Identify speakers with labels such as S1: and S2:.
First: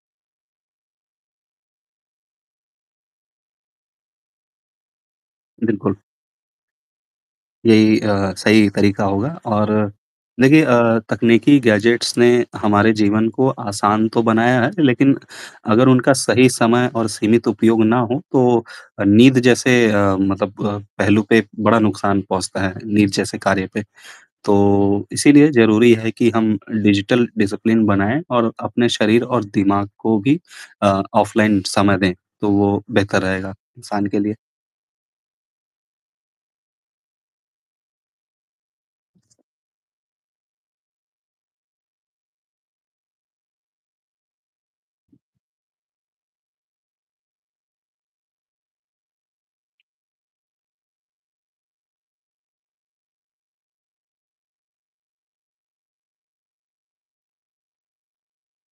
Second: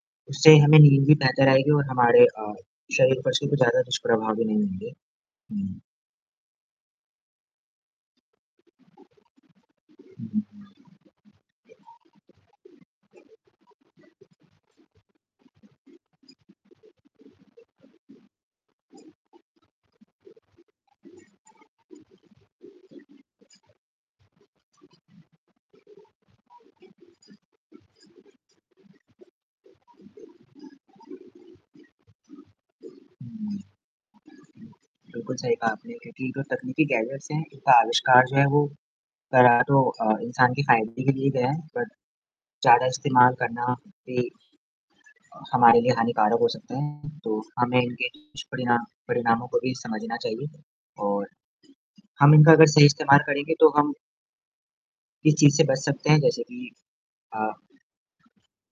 S1: उससे हमें नींद भी बेहतर आएगी और हमारे अ, शरीर पर से कुछ ज़्यादा दुष्प्रभाव भी नहीं होंगे। हुँ।
S2: बिल्कुल। यही अ, सही तरीका होगा और
S1: हुँ, हुँ,
S2: देखिए
S1: हुँ।
S2: अ, तकनीकी गैजेट्स ने हमारे जीवन को आसान तो बनाया है, लेकिन अगर उनका सही समय और सीमित उपयोग ना हो, तो नींद जैसे अ, मतलब अ, पहलू पे बड़ा नुकसान पहुँचता है, नीद जैसे कार्य पे। तो इसीलिए ज़रूरी है कि हम डिजिटल डिसिप्लिन बनाएँ और अपने शरीर और दिमाग को भी अ, ऑफलाइन समय दें, तो वो बेहतर रहेगा
S1: हुँ।
S2: इंसान के लिए।
S1: बिल्कुल सही कहा आपने, क्योंकि जो तकनीकी गैजेट्स हैं, इनका आविष्कार जो है वो करा तो अ, इंसान के फ़ायदे के लिए गया है। बट ज़्यादा इस्तेमाल करना भी हमारे लिए हानिकारक हो सकता है। तो हमें इनके दुष्परिणाम परिणामों को भी समझना चाहिए और हम इनका अगर सही इस्तेमाल करेंगे, तो हम इस चीज़ से बच सकते हैं जैसे कि अ